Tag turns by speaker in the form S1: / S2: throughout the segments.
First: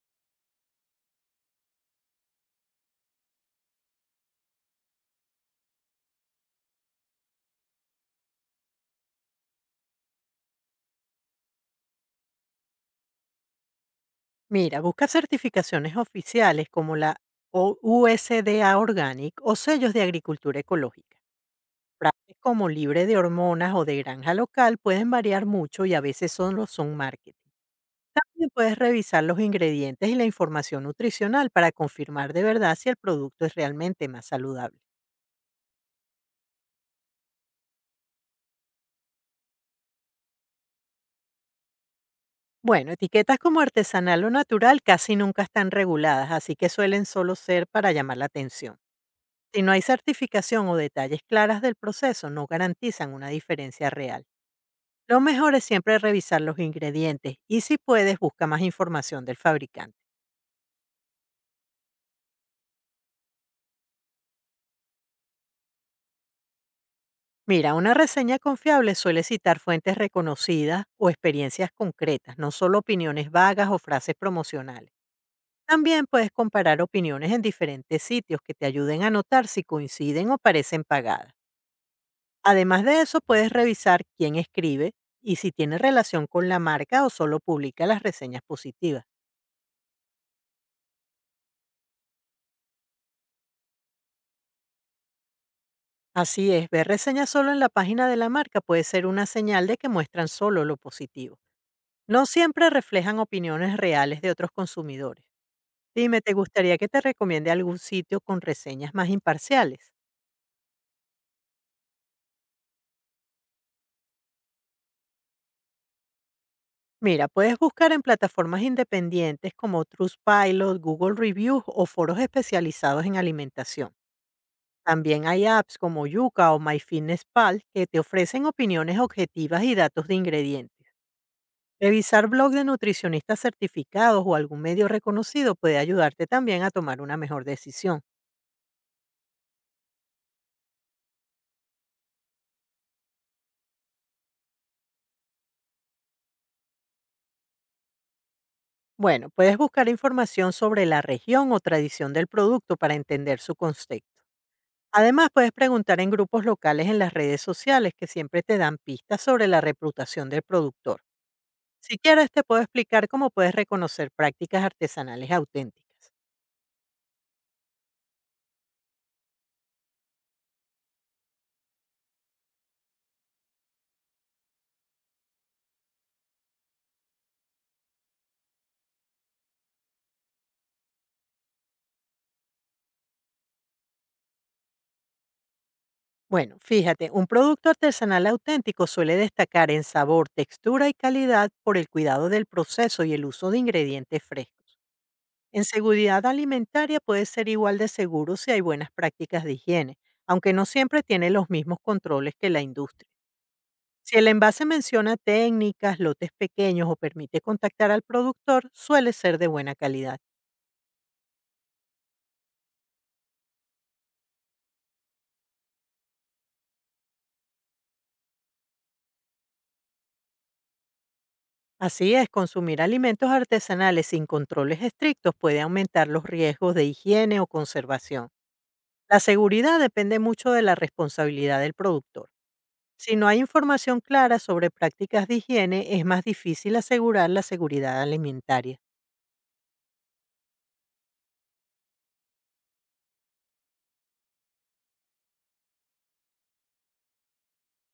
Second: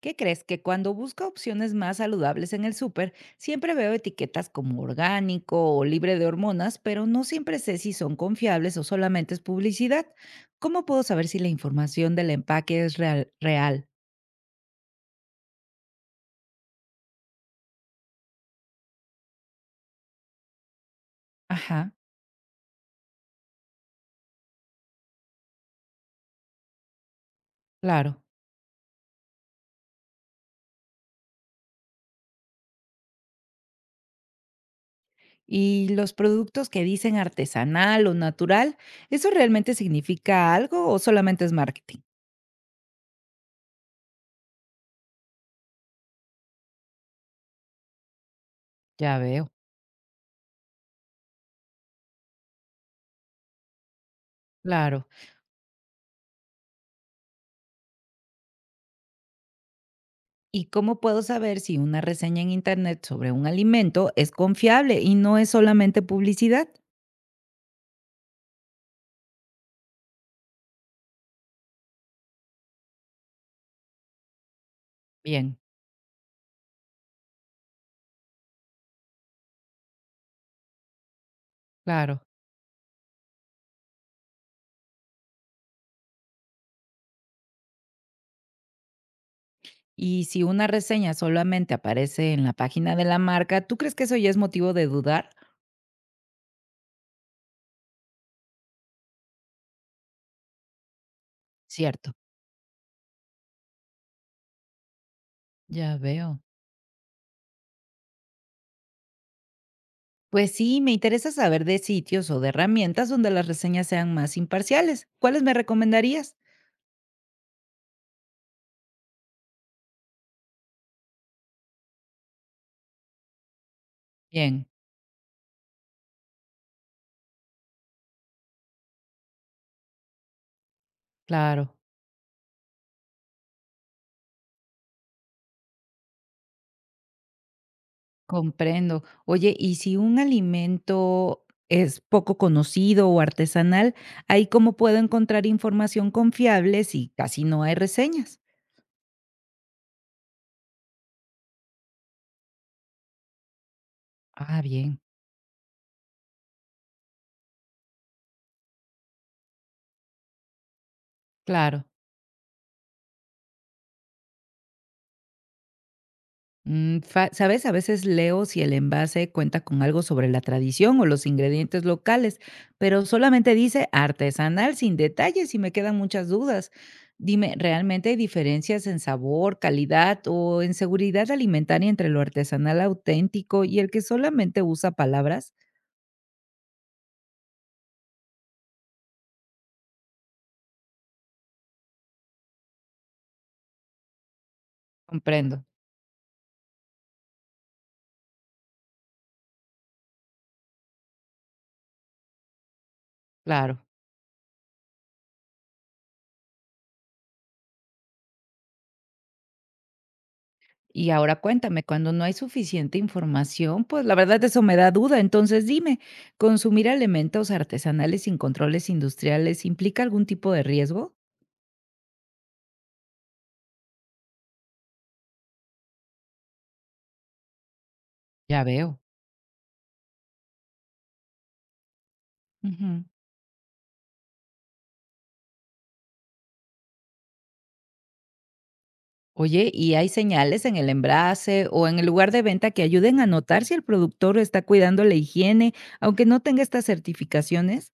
S1: ¿Qué crees? Que cuando busco opciones más saludables en el súper, siempre veo etiquetas como orgánico o libre de hormonas, pero no siempre sé si son confiables o solamente es publicidad. ¿Cómo puedo saber si la información del empaque es real?
S2: Mira, busca certificaciones oficiales como la USDA Organic o sellos de agricultura ecológica.
S1: Ajá,
S2: Frases como libre de hormonas o de granja local pueden variar mucho y a veces solo son marketing.
S1: claro.
S2: También puedes revisar los ingredientes y la información nutricional para confirmar de verdad si el producto es realmente más saludable.
S1: Y los productos que dicen artesanal o natural, ¿eso realmente significa algo o solamente es marketing?
S2: Bueno, etiquetas como artesanal o natural casi nunca están reguladas, así que suelen solo ser para llamar la atención.
S1: Ya veo,
S2: Si no hay certificación o detalles claras del proceso, no garantizan una diferencia real.
S1: claro.
S2: Lo mejor es siempre revisar los ingredientes y si puedes, busca más información del fabricante.
S1: ¿Y cómo puedo saber si una reseña en internet sobre un alimento es confiable y no es solamente publicidad?
S2: Mira, una reseña confiable suele citar fuentes reconocidas o experiencias concretas, no solo opiniones vagas o frases promocionales.
S1: Bien,
S2: También puedes comparar opiniones en diferentes sitios que te ayuden a notar si coinciden o parecen pagadas.
S1: claro.
S2: Además de eso, puedes revisar quién escribe y si tiene relación con la marca o solo publica las reseñas positivas.
S1: Y si una reseña solamente aparece en la página de la marca, ¿tú crees que eso ya es motivo de dudar?
S2: Así es, ver reseñas solo en la página de la marca puede ser una señal de que muestran solo lo positivo.
S1: Cierto,
S2: No siempre reflejan opiniones reales de otros consumidores.
S1: ya
S2: Dime, ¿te
S1: veo.
S2: gustaría que te recomiende algún sitio con reseñas más imparciales?
S1: Pues sí, me interesa saber de sitios o de herramientas donde las reseñas sean más imparciales. ¿Cuáles me recomendarías?
S2: Mira, puedes buscar en plataformas independientes como Trustpilot, Google Reviews o foros especializados en alimentación.
S1: Bien,
S2: También hay apps como Yuka o MyFitnessPal que te ofrecen opiniones objetivas y datos de ingredientes.
S1: claro.
S2: Revisar blog de nutricionistas certificados o algún medio reconocido puede ayudarte también a tomar una mejor decisión.
S1: Comprendo. Oye, y si un alimento es poco conocido o artesanal, ¿ahí cómo puedo encontrar información confiable si casi no hay reseñas?
S2: Bueno, puedes buscar información sobre la región o tradición del producto para entender su contexto.
S1: Ah, bien,
S2: Además, puedes preguntar en grupos locales en las redes sociales que siempre te dan pistas sobre la reputación del productor.
S1: claro.
S2: Si quieres, te puedo explicar cómo puedes reconocer prácticas artesanales auténticas.
S1: ¿Sabes? A veces leo si el envase cuenta con algo sobre la tradición o los ingredientes locales, pero solamente dice artesanal sin detalles y me quedan muchas dudas. Dime, ¿realmente hay diferencias en sabor, calidad o en seguridad alimentaria entre lo artesanal auténtico y el que solamente usa palabras?
S2: Bueno, fíjate, un producto artesanal auténtico suele destacar en sabor, textura y calidad por el cuidado del proceso y el uso de ingredientes frescos.
S1: Comprendo,
S2: En seguridad alimentaria puede ser igual de seguro si hay buenas prácticas de higiene, aunque no siempre tiene los mismos controles que la industria.
S1: claro.
S2: Si el envase menciona técnicas, lotes pequeños o permite contactar al productor, suele ser de buena calidad.
S1: Y ahora cuéntame, cuando no hay suficiente información, pues la verdad eso me da duda. Entonces dime, ¿consumir alimentos artesanales sin controles industriales implica algún tipo de riesgo?
S2: Así es, consumir alimentos artesanales sin controles estrictos puede aumentar los riesgos de higiene o conservación.
S1: Ya veo.
S2: La seguridad depende mucho de la responsabilidad del productor.
S1: Ujú.
S2: Si no hay información clara sobre prácticas de higiene, es más difícil asegurar la seguridad alimentaria.
S1: Oye, ¿y hay señales en el envase o en el lugar de venta que ayuden a notar si el productor está cuidando la higiene, aunque no tenga estas certificaciones?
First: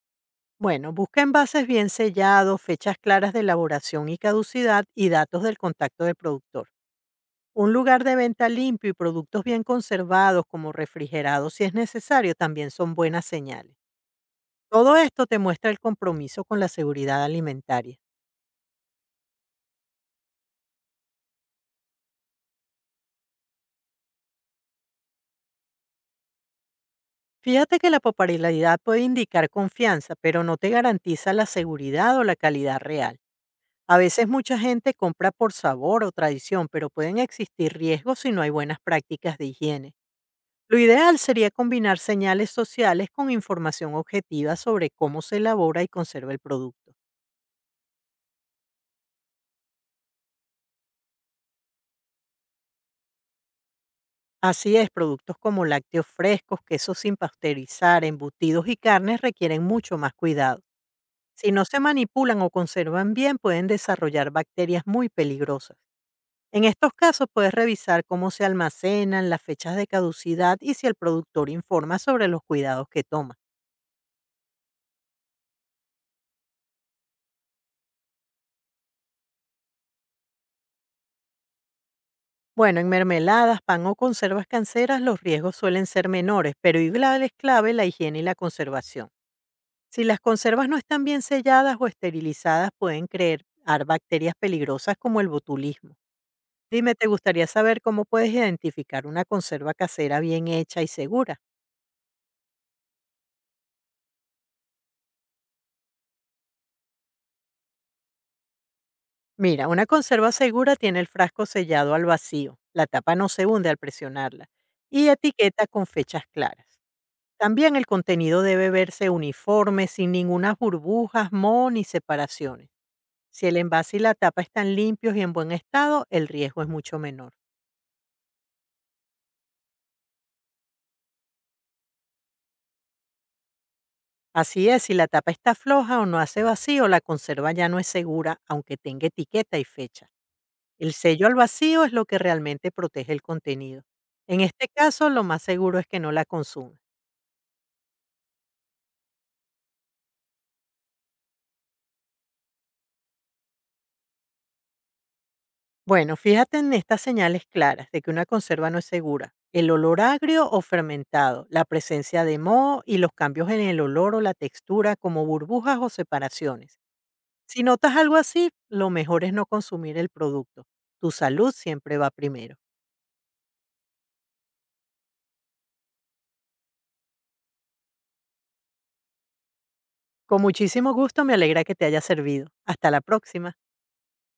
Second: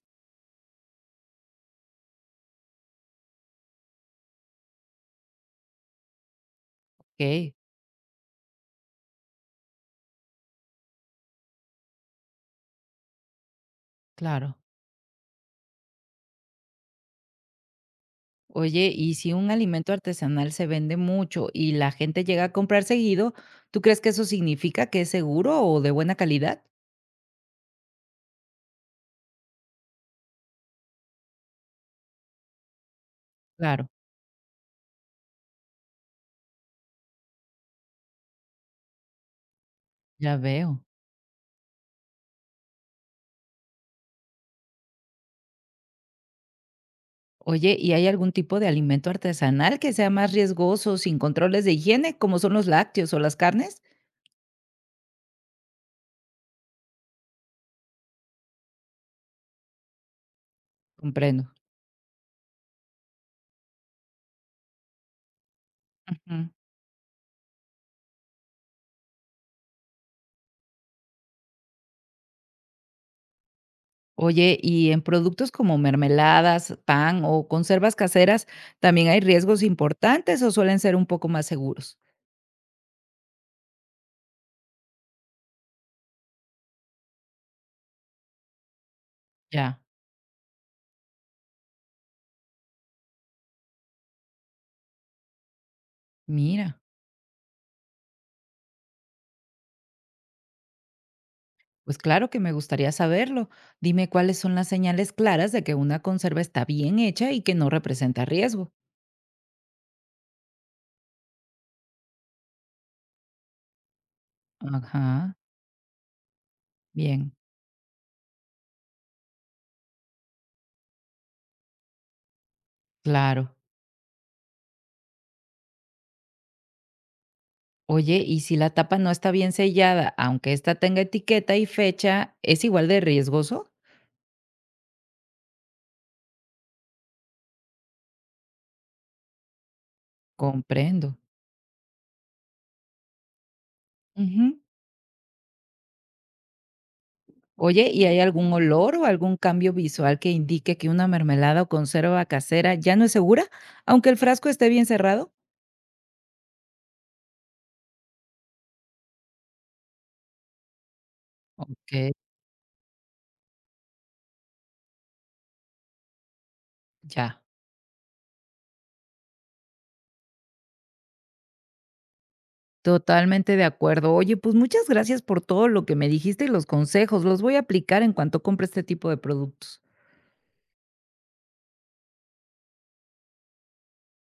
S2: Bueno, busca envases bien sellados, fechas claras de elaboración y caducidad y datos del contacto del productor.
S1: Ok,
S2: Un lugar de venta limpio y productos bien conservados como refrigerados si es necesario también son buenas señales.
S1: claro.
S2: Todo esto te muestra el compromiso con la seguridad alimentaria.
S1: Oye, y si un alimento artesanal se vende mucho y la gente llega a comprar seguido, ¿tú crees que eso significa que es seguro o de buena calidad?
S2: Fíjate que la popularidad puede indicar confianza, pero no te garantiza la seguridad o la calidad real.
S1: Claro,
S2: A veces mucha gente compra por sabor o tradición, pero pueden existir riesgos si no hay buenas prácticas de higiene.
S1: ya
S2: Lo
S1: veo.
S2: ideal sería combinar señales sociales con información objetiva sobre cómo se elabora y conserva el producto.
S1: Oye, ¿y hay algún tipo de alimento artesanal que sea más riesgoso sin controles de higiene, como son los lácteos o las carnes?
S2: Así es, productos como lácteos frescos, quesos sin pasteurizar, embutidos y carnes requieren mucho más cuidado. Si
S1: Comprendo.
S2: no se manipulan o conservan bien, pueden desarrollar bacterias muy peligrosas.
S1: Ujú.
S2: En estos casos puedes revisar cómo se almacenan, las fechas de caducidad y si el productor informa sobre los cuidados que toma.
S1: Oye, ¿y en productos como mermeladas, pan o conservas caseras también hay riesgos importantes o suelen ser un poco más seguros?
S2: Bueno, en mermeladas, pan o conservas canceras los riesgos suelen ser menores, pero igual es clave la higiene y la conservación.
S1: Ya,
S2: Si las conservas no están bien selladas o esterilizadas, pueden crear bacterias peligrosas como el botulismo.
S1: mira.
S2: Dime, ¿te gustaría saber cómo puedes identificar una conserva casera bien hecha y segura?
S1: Pues claro que me gustaría saberlo. Dime cuáles son las señales claras de que una conserva está bien hecha y que no representa riesgo.
S2: Mira, una conserva segura tiene el frasco sellado al vacío, la tapa no se hunde al presionarla y
S1: Ajá,
S2: etiqueta con fechas claras.
S1: bien,
S2: También el contenido debe verse uniforme, sin ninguna burbujas, moho ni separaciones. Si
S1: claro.
S2: el envase y la tapa están limpios y en buen estado, el riesgo es mucho menor.
S1: Oye, y si la tapa no está bien sellada, aunque esta tenga etiqueta y fecha, ¿es igual de riesgoso?
S2: Así es, si la tapa está floja o no hace vacío, la conserva ya no es segura, aunque tenga etiqueta y fecha. El
S1: Comprendo.
S2: sello al vacío es lo que realmente protege el contenido. En
S1: Ujú.
S2: este caso, lo más seguro es que no la consuma.
S1: Oye, ¿y hay algún olor o algún cambio visual que indique que una mermelada o conserva casera ya no es segura, aunque el frasco esté bien cerrado?
S2: Bueno, fíjate en estas señales claras de que una conserva no es segura. El olor agrio o fermentado, la
S1: Ok,
S2: presencia de moho y los cambios en el olor o la textura como burbujas o separaciones.
S1: ya.
S2: Si notas algo así, lo mejor es no consumir el producto. Tu salud siempre va primero.
S1: Totalmente de acuerdo. Oye, pues muchas gracias por todo lo que me dijiste y los consejos. Los voy a aplicar en cuanto compre este tipo de productos.
S2: Con muchísimo gusto, me alegra que te haya servido. Hasta la próxima.